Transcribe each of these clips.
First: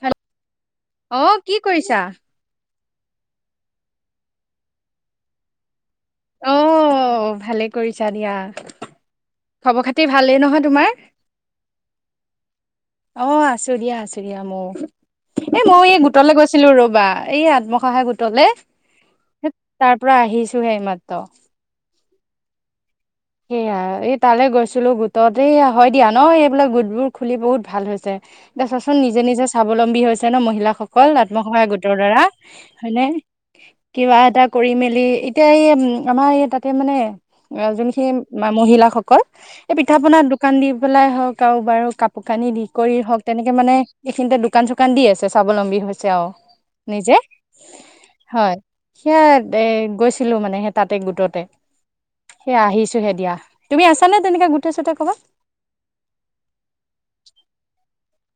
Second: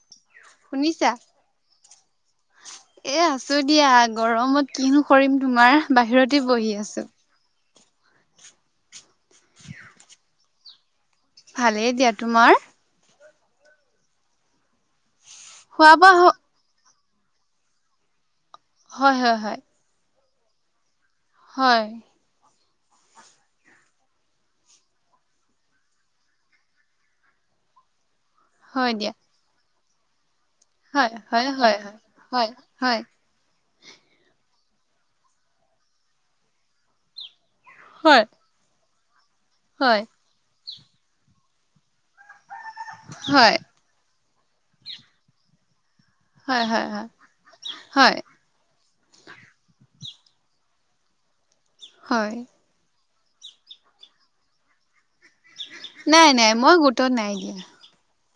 Hello! শুনিছা? অ কি কৰিছা? এ আছো দিয়া গৰমত কিনো কৰিম তোমাৰ, বাহিৰতে বহি আছো। অ' ভালে কৰিছা দিয়া, খবৰ-খাতি ভালেই নহয় তোমাৰ? ভালেই দিয়া। তোমাৰ? অ' আছো দিয়া, আছো দিয়া মইও, এ মই খোৱা এই বোৱা হ গোটলে গৈছিলো ৰ'বা! এই আত্মসহায় গোটলে। হয়, হয়, হয়। তাৰ পৰা আহিছোহে এইমাত্ৰ। হয়। সেয়া এই তালৈ গৈছিলো, গোটত এইয়া হয় দিয়া ন, এইবিলাক গোটবোৰ খুলি বহুত ভাল হৈছে। এতিয়া হয় চাছোন দিয়া নিজে নিজে স্বাৱলম্বী হৈছে। তেন মহিলাসকল হয় হয় আত্মসহায়ক হয় গোটৰ দ্বাৰা হয় হয় হয়নে, কিবা এটা কৰি মেলি, এতিয়া এই উম আমাৰ এই তাতে মানে যোনখিন হয় মহিলাসকল এই পিঠা হয় পনাত দোকান দি পেলাই হওঁক, আৰু বাৰু কাপোৰ কানি দি। কৰি হওঁক তেনেকে হয় মানে এইখিনিতে দোকান-চোকান দি আছে, স্বাৱলম্বী হৈছে। হয় হয় হয় হয় নিজে হয়। সেয়া, এ গৈছিলো মানে সেই তাতে গোটতে। হয় সেইয়া আহিছো। হে দিয়া তুমি আছা নে তেনেকা গোটে-চোটে ক'ৰবাত। নাই নাই, মই গোটত নাই দিয়া।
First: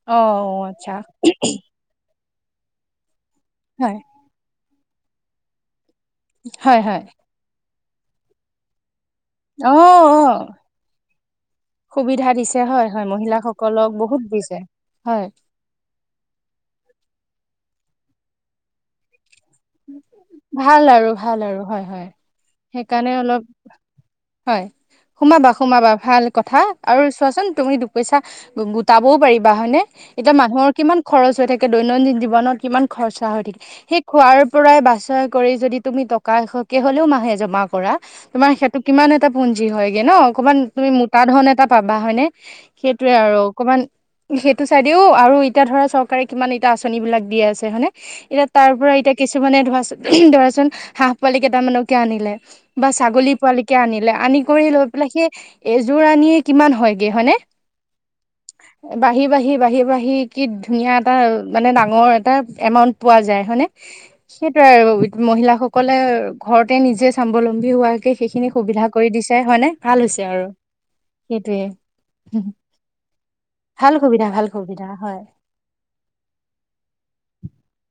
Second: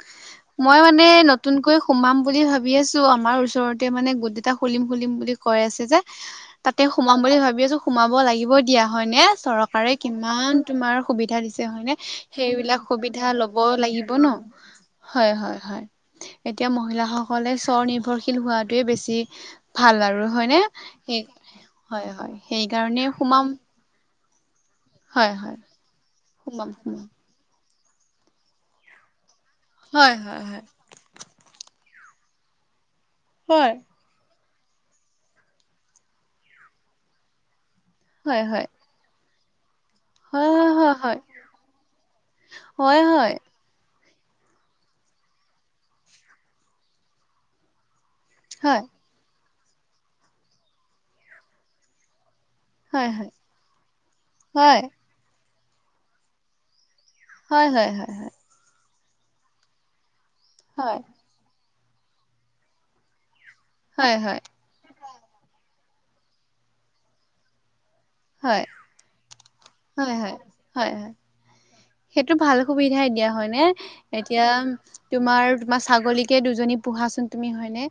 অ মই আচ্ছা মানে, নতুনকৈ সোমাম বুলি ভাবি আছো আমাৰ। বহুতে হয় মানে গোট দুটা খুলিম খুলিম বুলি কৈ আছে যে হয় তাতে হয় সোমাম বুলি ভাবি আছো। সোমাব লাগিব দিয়া হয় নে, অ চৰকাৰে অ কিমান তোমাৰ সুবিধা দিছে হয়নে। সুবিধা হে দিছে বিলাক হয় হয় সুবিধা ল'ব মহিলাসকলক লাগিব বহুত ন। দিছে হয়, হয় এতিয়া মহিলা সকলে। স্বৰনিৰ্ভৰশীল হোৱাটোৱে বেছি। ভাল আৰু হয়নে ভাল আৰু সেই ভাল আৰু হয় হয় সেই কাৰণে সেইকাৰণে অলপ সোমাম। হয় হয় সোমাবা হয় সোমাবা ভাল কথা সোমাম আৰু সোমাম চোৱাচোন তুমি। পইচা গোটাবও পাৰিবা হয়নে। হয় এতিয়া হয় হয় মানুহৰ কিমান খৰচ হৈ থাকে দৈনন্দিন জীৱনত কিমান। খৰচা হৈ থাকে হয় সেই খোৱাৰ পৰাই বাছাই কৰি যদি তুমি টকা এশকে হ'লেও মাহে জম কৰা হয় তোমাৰ হয় সেইটো কিমান এটা পুঞ্জি হয়। ন অকমান তুমি মোটা ধন এটা পাবা হয়নে হয় হয় সেইটোয়ে হয় আৰু অকমান। সেইটো চাইডেও আৰু এতিয়া ধৰা চৰকাৰে কিমান এতিয়া আঁচনি বিলাক দিয়ে আছে হয়নে। এতিয়া তাৰ হয় পৰা এতিয়া, কিছুমানে ধৰাচোন ধৰাচোন হাঁহ পোৱালি কেইটামানকে আনিলে। বা হয় হয় ছাগলী পোৱালিকে আনিলে আনি কৰি হয় লৈ পেলাই সেই এযোৰ আনিয়ে কিমান হয়। হয় হয় হয় হয় বাঢ়ি বাঢ়ি বাঢ়ি বাঢ়ি কি ধুনীয়া হয় এটা মানে ডাঙৰ এটা এমাউট পোৱা যায় হয়নে হয় হয় হয় সেইটোয়ে আৰু মহিলাাসকলে ঘৰতে নিজে স্বাৱলম্বী হোৱা সেইখিনি হয় সুবিধা কৰি দিছোই হয় নাই ভাল হয় হৈছে হয় আৰু হয় হয় সেইটোয়ে সেইটো ভাল সুবিধাই দিয়া হয় নে ভাল সুবিধা এতিয়া ভাল সুবিধা হয় তোমাৰ তোমাৰ ছাগলীকে দুজনী পোহাচোন তুমি হয় মানে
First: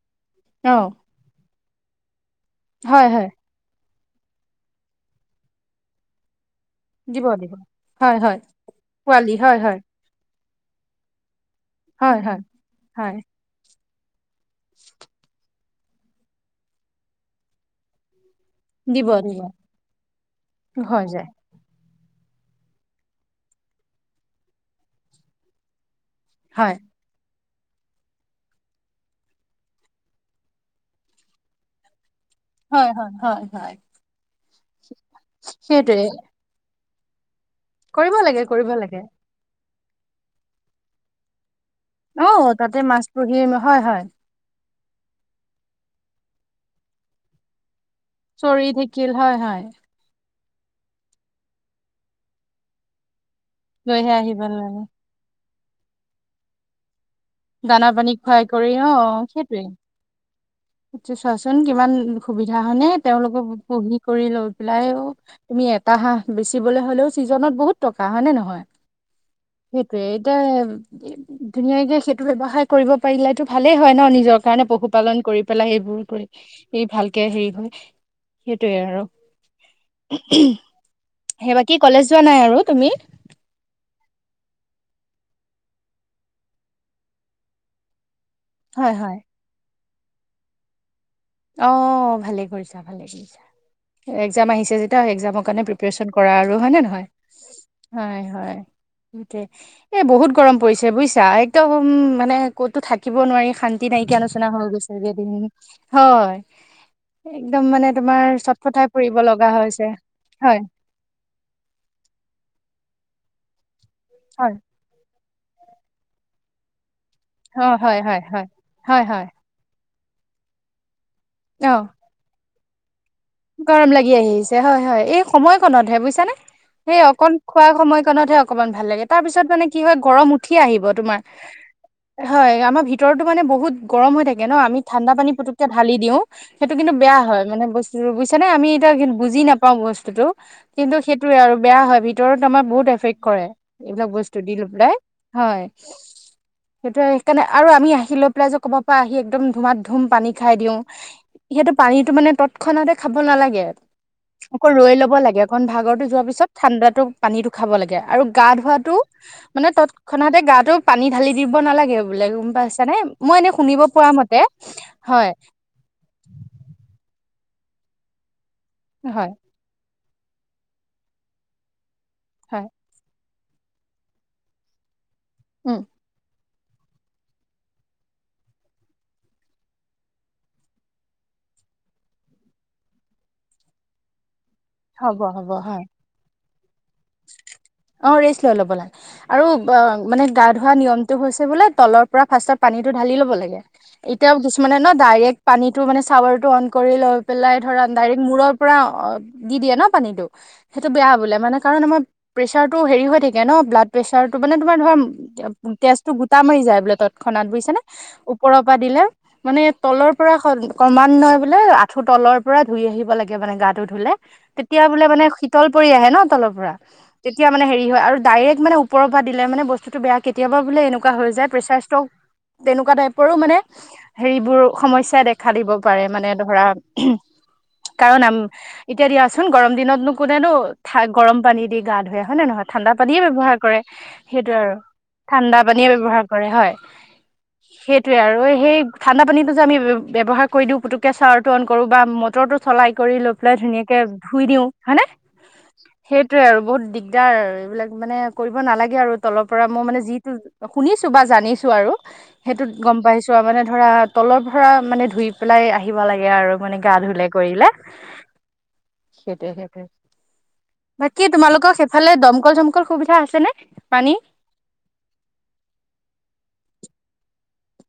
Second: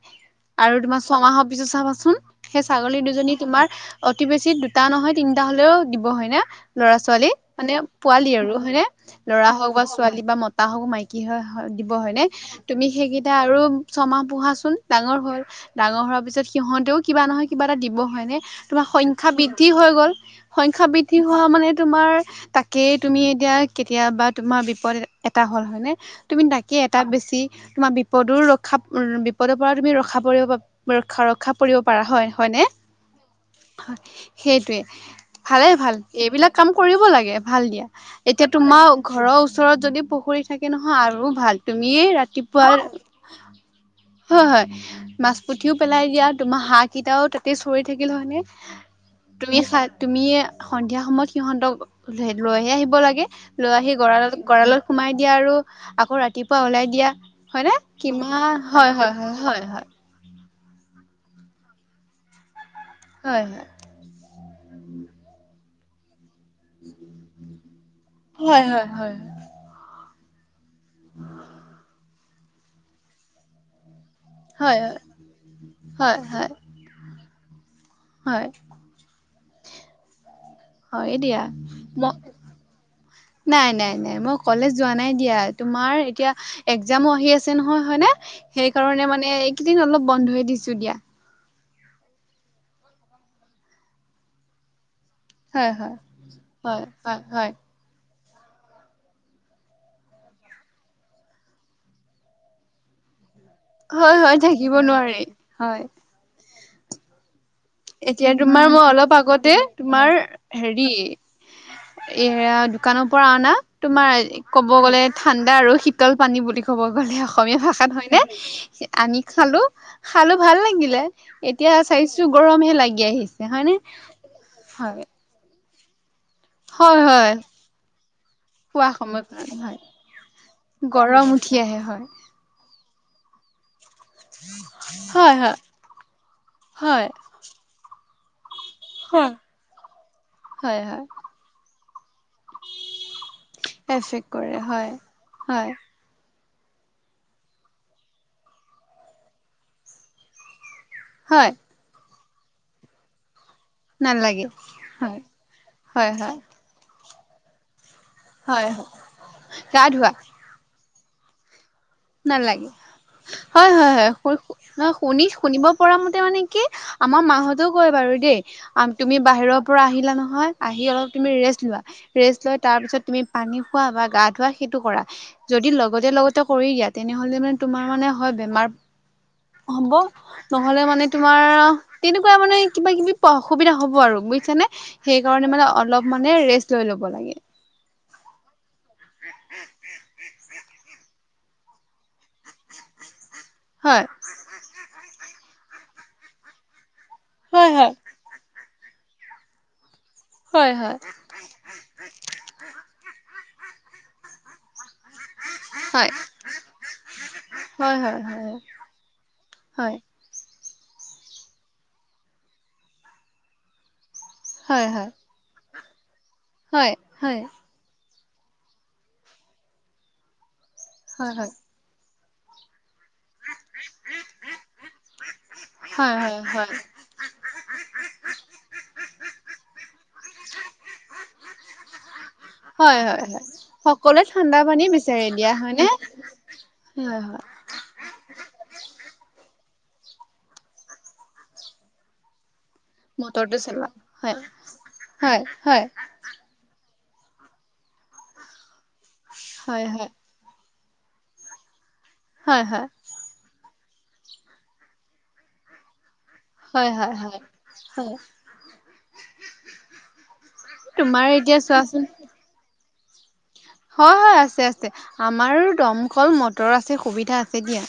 অ আৰু তোমাৰ ছমাহৰ পিছত চাবাচোন সেই ছাগলী হয় হয় দুজনী তোমাৰ অতি বেছি দুটা নহয় তিনিটা হ'লেও দিব হয়নে ল'ৰা দিব ছোৱালী দিব মানে হয় পোৱালি হয় আৰু হয়নে পোৱালি লৰা হয় হওক হয় বা ছোৱালী বা মতা হওক মাইকী হয় দিব হয় হনে হয় তুমি হয় সেইকেইটা আৰু ছমাহ পোহা চোন ডাঙৰ হ'ল ডাঙৰ হোৱাৰ পিছত সিহঁতেও কিবা নহয় কিবা এটা দিব হয় নে তোমাৰ দিব সংখ্যাৰ দিব বৃদ্ধি হৈ গ'ল সংখ্যাৰ হৈ বৃদ্ধি যায় হোৱা মানে তোমাৰ তাকে তুমি এতিয়া কেতিয়াবা তুমাৰ বিপদ এটা হল হয় ন তুমি তাকে হয় এটাত বেছি তোমাৰ বিপদো ৰক্ষা উ বিপদৰ পৰা তুমি ৰক্ষা পৰিব ৰা ৰক্ষা পৰিব পাৰা হয় হয়নে? হয় হয় হয় সেইটোৱে ভালে ভাল সেইটোৱে এইবিলাক কাম কৰিব লাগে ভাল দিয়া কৰিব লাগে এতিয়া কৰিব তোমাৰ লাগে ঘৰৰ ওচৰত যদি পুখুৰী থাকে নহয় আৰু ভাল তুমিয়েই অ', ৰাতিপুৱা তাতে মাছ পুহি হয়, হয় হয় মাছ পুঠিও পেলাই দিয়া তোমাৰ হাঁহ কেইটাও তাতে চৰি থাকিল হয় নে চৰি থাকিল হয়, তুমি হয়, চাতুমিয়ে সন্ধিয়া সময়ত সিহঁতক লৈহে আহিব লাগে লৈ আহি লৈহে গঁৰালত আহিব লাগে। গঁৰা়লত সোমাই দিয়া আৰু আকৌ ৰাতিপুৱা ওলাই দিয়া হয় দানা পানী খুৱাই কৰি কিমান হয় হয় হয় আ চোৱাচোন কিমান সুবিধা সানে হয় তেওঁলোকক হয়। পঢি কৰি লৈ পেলাই অ তুমি এটা হাঁ বেচিবলে হ'লেও ছিজনত বহুত টকা হয়নে নহয় হয় হয় হয় সেইটোৱে এ ধুনীয়াকে সেইটো ব্যৱসায় কৰিব পাৰিল টো ভালে হয় ন নিজ নি যৰ কাৰণে হয় পশুপালন কৰি পেলাই সবোৰ হয় কৰি হয় ই ভালকে হেৰি হয় হয় সেইটোৱে আৰু হয় দিয়া সেইবাকী ম কলেজ যোৱা নাই আৰু তুমি নাই নাই নাই মই কলেজ যোৱা নাই দিয়া তোমাৰ এতিয়া একজামো আহি আছে নহয় হয়নে হয়, সেইকাৰণে হয়, মানে এইকেইদিন অলপ বন্ধয়ে দিছো দিয়া অ ভালে কৰিছা ভালে কৰিছা এক্জাম আহিছে যেতিয়া একজামৰ কাৰণে হয় হয় প্ৰিপেশৰচন কৰা আৰু হয় ন নহয় হয় হয় এ বহুত গৰম পৰিছে বুজিছা একদম মানে ক'তো থাকিব নোৱাৰি শান্তি হয় নাইকি হয় আলোচনা হৈ থাকিব নোৱাৰি গৈছেগেইদিন হয় [unintelligible] এতিয়া তোমাৰ মই চটফটাই অলপ পৰিব লগা আগতে হৈছে তোমাৰ হয় হেৰি এৰা দোকানৰ পৰা অনা তুমাৰ হয় ক'ব গ'লে ঠাণ্ডা আৰু শীতল পানী বুলি ক'ব গলে অসমীয়া অ হয় ভাষাত হয় হয় হয়নে হয় আনি হয় খালো খালো ভাল লাগিলে এতিয়া অ চাইছো গৰমহে লাগি আহিছে হয়নে? গৰম লাগি আহিছে হয় হয় এই সময়কণতহে বুজিছানে সেই হয় অকন হয় খোৱা সময় কণতহে অকমান ভাল খোৱা লাগে তাৰ সময়ত পিছত মানে কি হয় গৰম উঠি আহিব তোমাৰ গৰম উঠি আহে হয় আমাৰ ভিত ভিতৰতো মানে বহুত গৰম হৈ থাকে ন আমি ঠাণ্ডা পানী হয় হয় পুকে ঢালি দিও সেইটো কিন্তু বেয়া হয় মানে বস্ত বুজিছানে আমি এতিয়া হয় বুজি নাপাওঁ বস্তুতটো হয় কিন্তু হয় সেইটোয়ে আৰু বেয়া হয় ভিতৰত আমাৰ বহুত এফেক্ট কৰে এইবিলাক এফেক্ট বস্তু দি কৰে ল হয়। পেলাই হয় সেইটোে সেইকাৰণে আৰু আমি আহি লৈ পেলাই যে ক'ব পৰা আহি একদম ধুমাত ধুম পানী খাই দিওঁ হয় সিহঁতো পানীতটো মানে তৎক্ষণাতে খাব নালাগে নালাগে আকৌ ৰৈ ল'ব হয় লাগে অণ ভাগৰৰতো হয় যোৱাৰ হয় পিছত ঠাণ্ডাতো পানীতো খাব লাগে আৰু গা হয় হয় ধুৱাতটো মানে গা ধোৱা তৎক্ষণাতে গাটো পানী ঢালি দিব নালাগে বোলে গম নালাগে পাইছানে মই এনে হয় শুনিব হয় পোৱা হয় মতে শুনি হয় শুনিব পৰা মতে মানে কি আমাৰ মাহঁত হেইতো কয় বাৰু দেই তুমি হয় বাহিৰৰ পৰা আহিলা নহয় আহি অলপ তুমি ৰেষ্ট লোৱা ৰেষ্ট লৈ হয় তাৰ পিছত তুমি পানী খোৱা বা গা ধোৱা সেইটো কৰা যদি উম লগতে লগতে কৰি দিয়াত তেনেহ'লে মানে তোমাৰ মানে হয় বেমাৰ হ'ব নহলে মানে তোমাৰ তেনেকুৱা মানে কিবা কিবি অসুবিধা হ'ব আৰু বুজিছানে হ'ব সেইকাৰণে হ'ব মানে হয় অলপ মানে ৰেষ্ট লৈ ল'ব লাগে অ ৰেষ্ট লৈ ল'ব লাগে আৰু মানে গা ধোৱা নিয়মটো হৈছে বোলে তলৰ পৰা ফাৰ্ষ্টত পানীটো ঢালি লব লাগে হয় এতিয়াও কিছুমানে ন ডাইৰেক্ পানীটো মানে চাৱাৰ টো কৰি ল পেলাই হয় ধৰা হয় ডাইৰেক্ট মূৰৰ পৰা দি দিয়ে ন পানটো হয় সেইটো বেয়ালে মানে কাৰ প্ৰেচাৰটো হ থ ন ব্লাড প্ৰেছাৰ মানে তোমাৰ ধৰা তেজটো হয় গোটা মাৰি যায় বোলে তৎক্ষণাত বুজিছ নে হয় হয় হয় ওপৰৰ হয় পৰা দিলে মানে হয় তলৰ পৰা খলি ক্ৰমান্বয় বোলে আঁঠু তলৰ পৰা ধুই আহিব লাগে মানে গাটো ধুলে হয় তেতিয়া হয় হয় বোলে মানে শীতল পৰি আহে ন তলৰ পৰা হয় হয় তেতিয়া মানে হেৰি হয় আৰু ডাইৰেক্ট মানে ওৰৰ পৰা দিলোনে বস্তুতটো বেয়া কেতিয়াবা বোলে এনেকোৱা হয় হইজাই হয় পেচাৰইচটক্ট উপ মানে হেৰিবোৰ সমস্যাদেখা দিব পাৰে হয় মানে হয় ধৰা হয় কাৰণ [unintelligible] এতিয়া দিয়াচোন গৰম দিনতনো কোনেনো থ গৰম পানী দি গা ধুই আহ হয় নে নহয় ঠাণ্ডা হয় পানীয়ে হয় হয় ব্যৱহাৰ কৰে সকলোৱে সেইটো ঠাণ্ডা আৰু পানী বিচাৰি দিয়া ঠাণ্ডা হয়নে পানীয়ে ব্যৱহাৰ কৰে হয় সেইটো আৰু সেই ঠাণ্ডা পানীতো যে আমি ব্যৱহাৰ কৰি দিওঁ পুতুককে চাৱাৰ টো অন কৰো বা মটৰো চলাই কৰি লৈ পেলাই মটৰটো চলোৱা ধুনীয়াকে হয় ধুই দিও হয়নে হয় হয় সেইটোয়ে আৰু বহুত দিগদাৰ এইবিলাক মানে কৰিব নালাগে আৰু তলৰ পৰা মই হয় মানে হয় যিটো শুনিছো বা জানিছো আৰু হয় সেইটোত হয় গম পাইছো আৰু মানে ধৰা তলৰ পৰা মানে ধুই পেলাই আহিব লাগে আৰু মানে হয় গা হয় ধুলে হয় কৰিলে হয় সেইটে সেইটে বাকী তোমাৰ এতিয়া তোমালোকৰ চোৱাচোন সেইফালে দমকল চমকল সুবিধা আছে নে হয় হয় আছে আছে আমাৰ দমকল মটৰ আছে সুবিধা আছে দিয়া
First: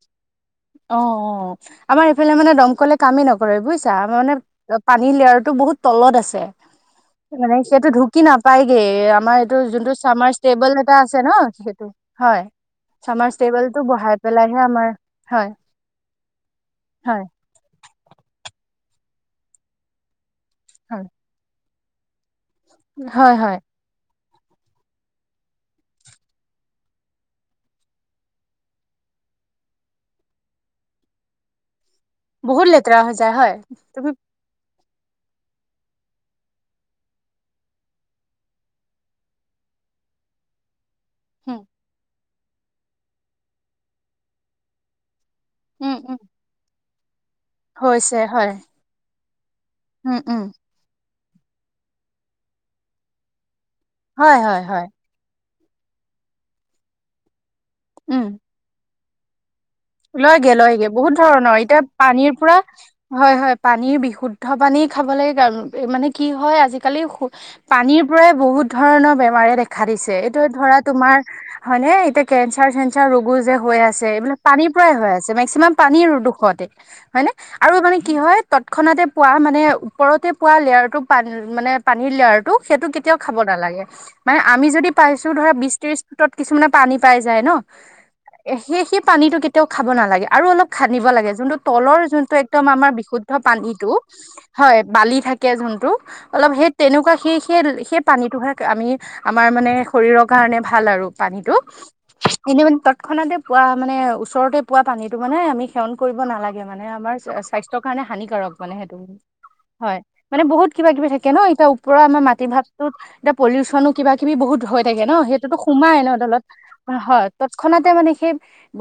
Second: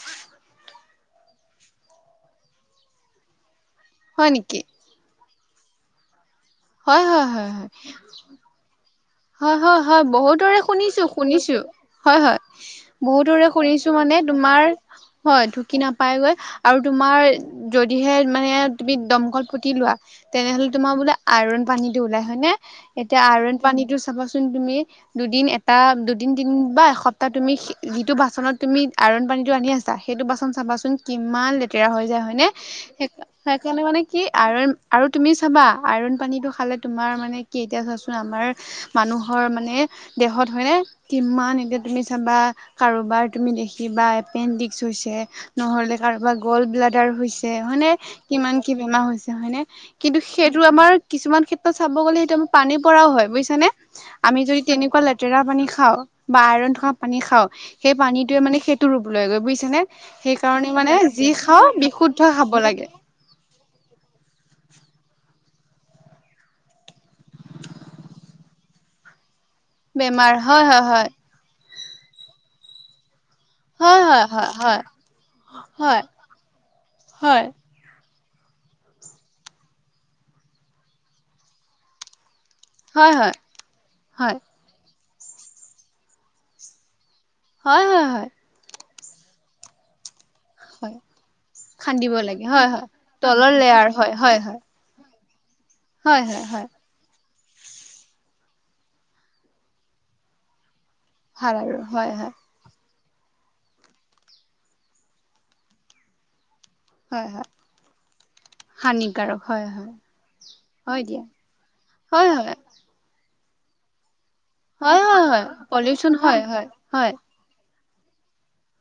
অ অ আমাৰ এইফালে মানে দমকলে কামেই নকৰে বুজিছাাৰ হয় মানে নেকি পানী লেয়াৰ বহুত তলত আছে হয় হয় হয় মানে হয় সেইটো ধুকি নাপায়গে হয় হয় হয় বহুতৰে শুনিছো শুনিছো হয় হয় বহুতৰে শুনিছো মানে [unintelligible] তোমাৰ হয় ঢুকি নাপায়গৈ আৰু তোমাৰ হয় যদিহে মানে তুমি দমকল পুতি লোৱা তেনেহলে তোমাৰ হয় বোলে আইৰণ পানীটো ওলাই হয় নে এতিয়া হয় আইৰন হয় পানীতো চাবাচোন তুমি দুদিন এটা দুদিন তিনদিন বা এসপ্তাহ তুমি যিটো বাচনত তুমি [unintelligible] হৈ যায় হয়নে বহুত লেতেৰা সেই হৈ যায় হয় সেইকাৰণে মানে তুমি কি আৰু আৰু তুমি চাবা আইৰন পানীটো খালে তোমাৰ মানে কি এতিয়া চোৱাচোন আমাৰ মানুহৰ মানে দেহত হয়নে কিমান উম এতিয়া তুমি বা কাৰোবাৰ তুমি দেখিবা এপেণ্ডিক্স হৈছে উম নহ'লে উম কাৰোবাৰ গলব্লাডাৰ আৰ হৈছে হয়নেে হৈছে হয় কিমান কি বেমাৰ হৈছে হয়নে উম কিন্তু উম সেইটো আমাৰ কিছুমান ক্ষেত্ৰত চাব গ'লে সেইটো আমাৰ পানী পৰাও হয় বুজছানে হয় আমি যদি হয় হয় তেনেকুৱা লেতেৰা পানী খাও বা আইৰন থকা পানী খও সেই উম পানীটোৱে মানে সেইটো ৰূপ লৈ গৈ বুজিছ লয়গে লয়গে বহুত ধৰণৰ এতিয়া বিশুদ্ধ পানীৰ খাব পুৰা লাগে হয় হয় পানীৰ বিশুদ্ধ পানী খাব লাগে কাৰ মানে কি হয় আজিকালি পানীৰ পৰাই বহুত ধৰণৰ বেমাৰে দেখ দেখা দিছে বেমাৰ এইটো হয় ধৰা হয় তোমাৰ হয়নেে এতিয়া কেঞ্চাৰ চেঞ্চাৰ ৰোগো যে হৈ আছে হয় এইবিলাক পানীৰ হয় পৰাই হৈ আছে মেক্সিমাম হয় পানীৰ দুখতে হয় হয়নে হয় আৰু মানে কি হয় তৎক্ষণাতে পোৱা মানে ওপৰতে পোৱা লেয়াৰ টো পান মানে পানীৰ লেয়াৰ সেইটো হয় কেতিয়াও হয় হয় হয় হয় হয় খাব নালাগে মানে আমি যদি পাইছো ধৰা বিশ ত্ৰশ ফুটত কিছুমানে পানী পাই যায় ন হয় হয় হয় সেই সেই পানীতটো কেতিয়াও খাব নালাগে আৰু অলপ হয় খান্দিব লাগে যোনটো তলৰ খান্দিব যোনটো লাগে একদম হয় হয় আমাৰ বিশুদ্ধ তলৰ লেয়াৰ পানীতটো হয় হয় বালি থাকে কে জোনটো হয় হয় অলপ হয় সেই তেনেকুৱা সি সেই সেই পানীটোহে আমি আমাৰ মানে শৰীৰৰ কাৰণে ভাল আৰু ভাল আৰু হয় হয় পানীতটো নে ম তৎক্ষণাতে পোৱা মানে ওচৰতে পোৱা পানীতটো মানে আমি সেৱন কৰিব নালাগে। মানে আমাৰ হয় হয় স্বাস্থ্যৰ কাৰণে হানিকাৰক মানে সেইটোৱে। হয় মানে বহুত কিবা হয় কিবি দিয়া থাকে ন এতিয়া ওপৰৰ আমাৰ হয় মাটি হয় ভাগটো এতিয়া পলিউচনো কিবা কিবি বহুত হৈ হয় থাকে ন হয় হয় সেইটোতো সোমাই ন পলিউচন হয় দলত হয় হয় তৎক্ষণাত মানে সেই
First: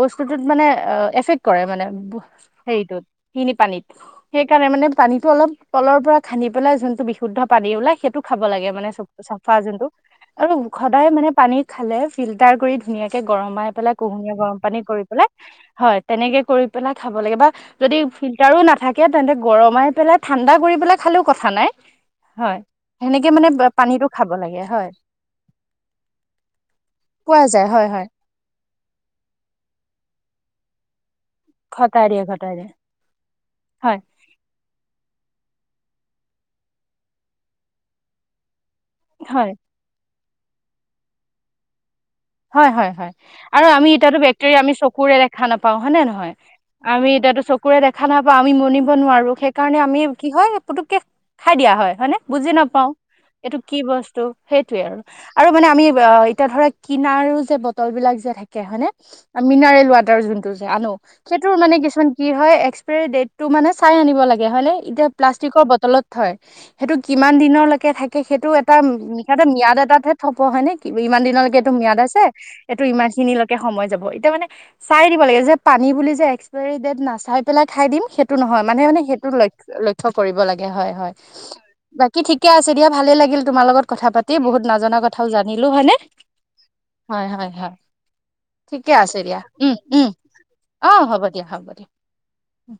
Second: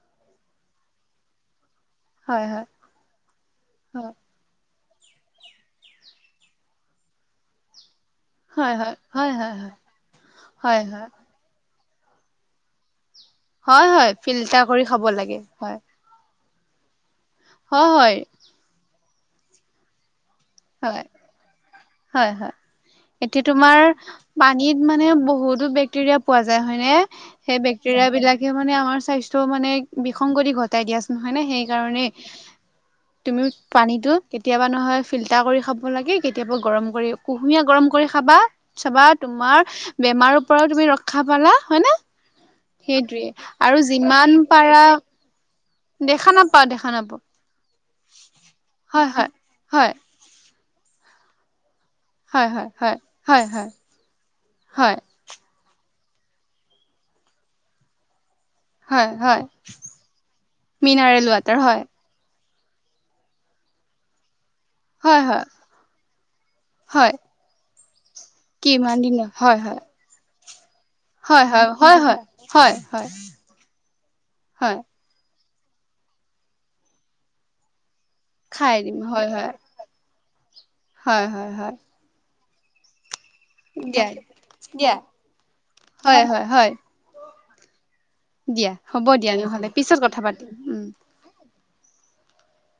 বস্তুটোত মানে অ এফেক্ট কৰে মানে। হয় হয় সেইটো সিখিনি পানীত সেইকাৰণে মানে পানীতো অলপ তলৰ পৰা খান্দি পেলাই যোনটো বিশুদ্ধ পানী ওলাই সেইটো খাব লাগে হয় মানে হয় চ হয় হয় চাফা হয় যোনটো আৰু হয় হয় সদায় হয় মানে পানী খালে ফিল্টাৰ কৰি ধুনীয়াকে গৰমাই হয় পেলাই হয় কুহুমীয়া গৰম ফিল্টাৰ পানী খাব কৰি পেলাই লাগে হয় তেনেক তেনেকে কৰি পেলাই খাব লাগে বা হয় যদি হয় ফিল্টাৰো নাথাকে তেন্তে গৰমাই পেলাই ঠাণ্ডা কৰিেলা হয় খালেও কথা নাই হয়। সেনেকে এতিয়া মানে তোমাৰ পানীটো খাব লাগে পানীত হয় মানে বহুতো বেক্টেৰিয়া পোৱা যায় হয় নে পোৱা সেই বেক্ যায় হয় হয় বেক্টেৰিয়া বিলাকে মানে আমাৰ স্বাস্থ্যৰ মানে বিসংগতি ঘটাই দিয়া নহয় নে সেই ঘটাই দিয়ে কাৰণেই ঘটাই দিয়ে তুমি হয় পানীতো কেতিয়াবা নহয় ফিল্টাৰ কৰি খাব লাগে কেতিয়াবা গৰম কৰি কুহুমীয়া গৰম কৰি খাবা। চবা হয়। তোমাৰ বেমাৰৰও পৰাও তুমি ৰক্ষা পালা হয় নে? হয় হয় হয় সেইটোৱে আৰু আমি এতিয়াতো যিমান বেক্টেৰিয়া আমি পাৰা চকুৰে দেখা নাপাও হয় নে নে দেখা নহয়। নাপাও দেখা আমি নাপাও এতিয়াটো চকুৰে দে দেখা নাপাওঁ, আমি মনিব হয় হয় নোৱাৰো সেই কাৰণে হয় আমি কি হয় পুতুককে খাই দিয়া হয়। হয়নে হয় বুজি হয় নাপাও হয় হয় এইটো হয় কি বস্তু সেইটোয়ে হয় আৰু আৰু মানে আমি এতিয়া ধৰা কিনাৰো যে বটল বিলাক যে থাকে। হয় নে মিনাৰেল ৱাটাৰ যোনটো যে আনো মিনাৰেল সেইটো ৱাটাৰ মানে হয় কিছুমান কি হয় এক্সপিৰে ডেটটো মানে চাই আনিব লাগে। হয় নে এতিয়া হয় হয় প্লাষ্টিকৰ বটলত থয় সেইটো হয় কিমান দিনৰ লৈকে থাকি সেইটো এটা কিমান দিনৰ মিঠাতে হয় ম্যাদ হয় এটা হে থব হয় নে ইমান হয় দিনলৈকে হয় এইটো ম্যাদ হয় আছে হয় হয় এইটো ইমান হয় খিনিলৈকে সময় যাব এতিয়া মানে হয় চাই দিব লাগে যে পানী বুলি যে এক্সপায়ৰী ডেট নাচাই পেলাই খাই দিম সেইটো নহয়। খাই মানে দিম মানে হয় সেইটো হয় লক্ষ্ লক্ষ্য কৰিব লাগে হয় হয়। বাকী ঠিক ঠিকে আছে দিয়া ভালে লাগিল তোমাৰ লগত দিয়া কথা পাতি বহুত দিয়া নজনা কথাও জানিলো হয়নে? হয় হয় হয় হয় হয় দিয়া ঠিকে হ'ব আছে দিয়া নহ'লে উম পিছত উম কথা পাতিম উম। অ হ'ব দিয়া হ'ব দিয়া। উম।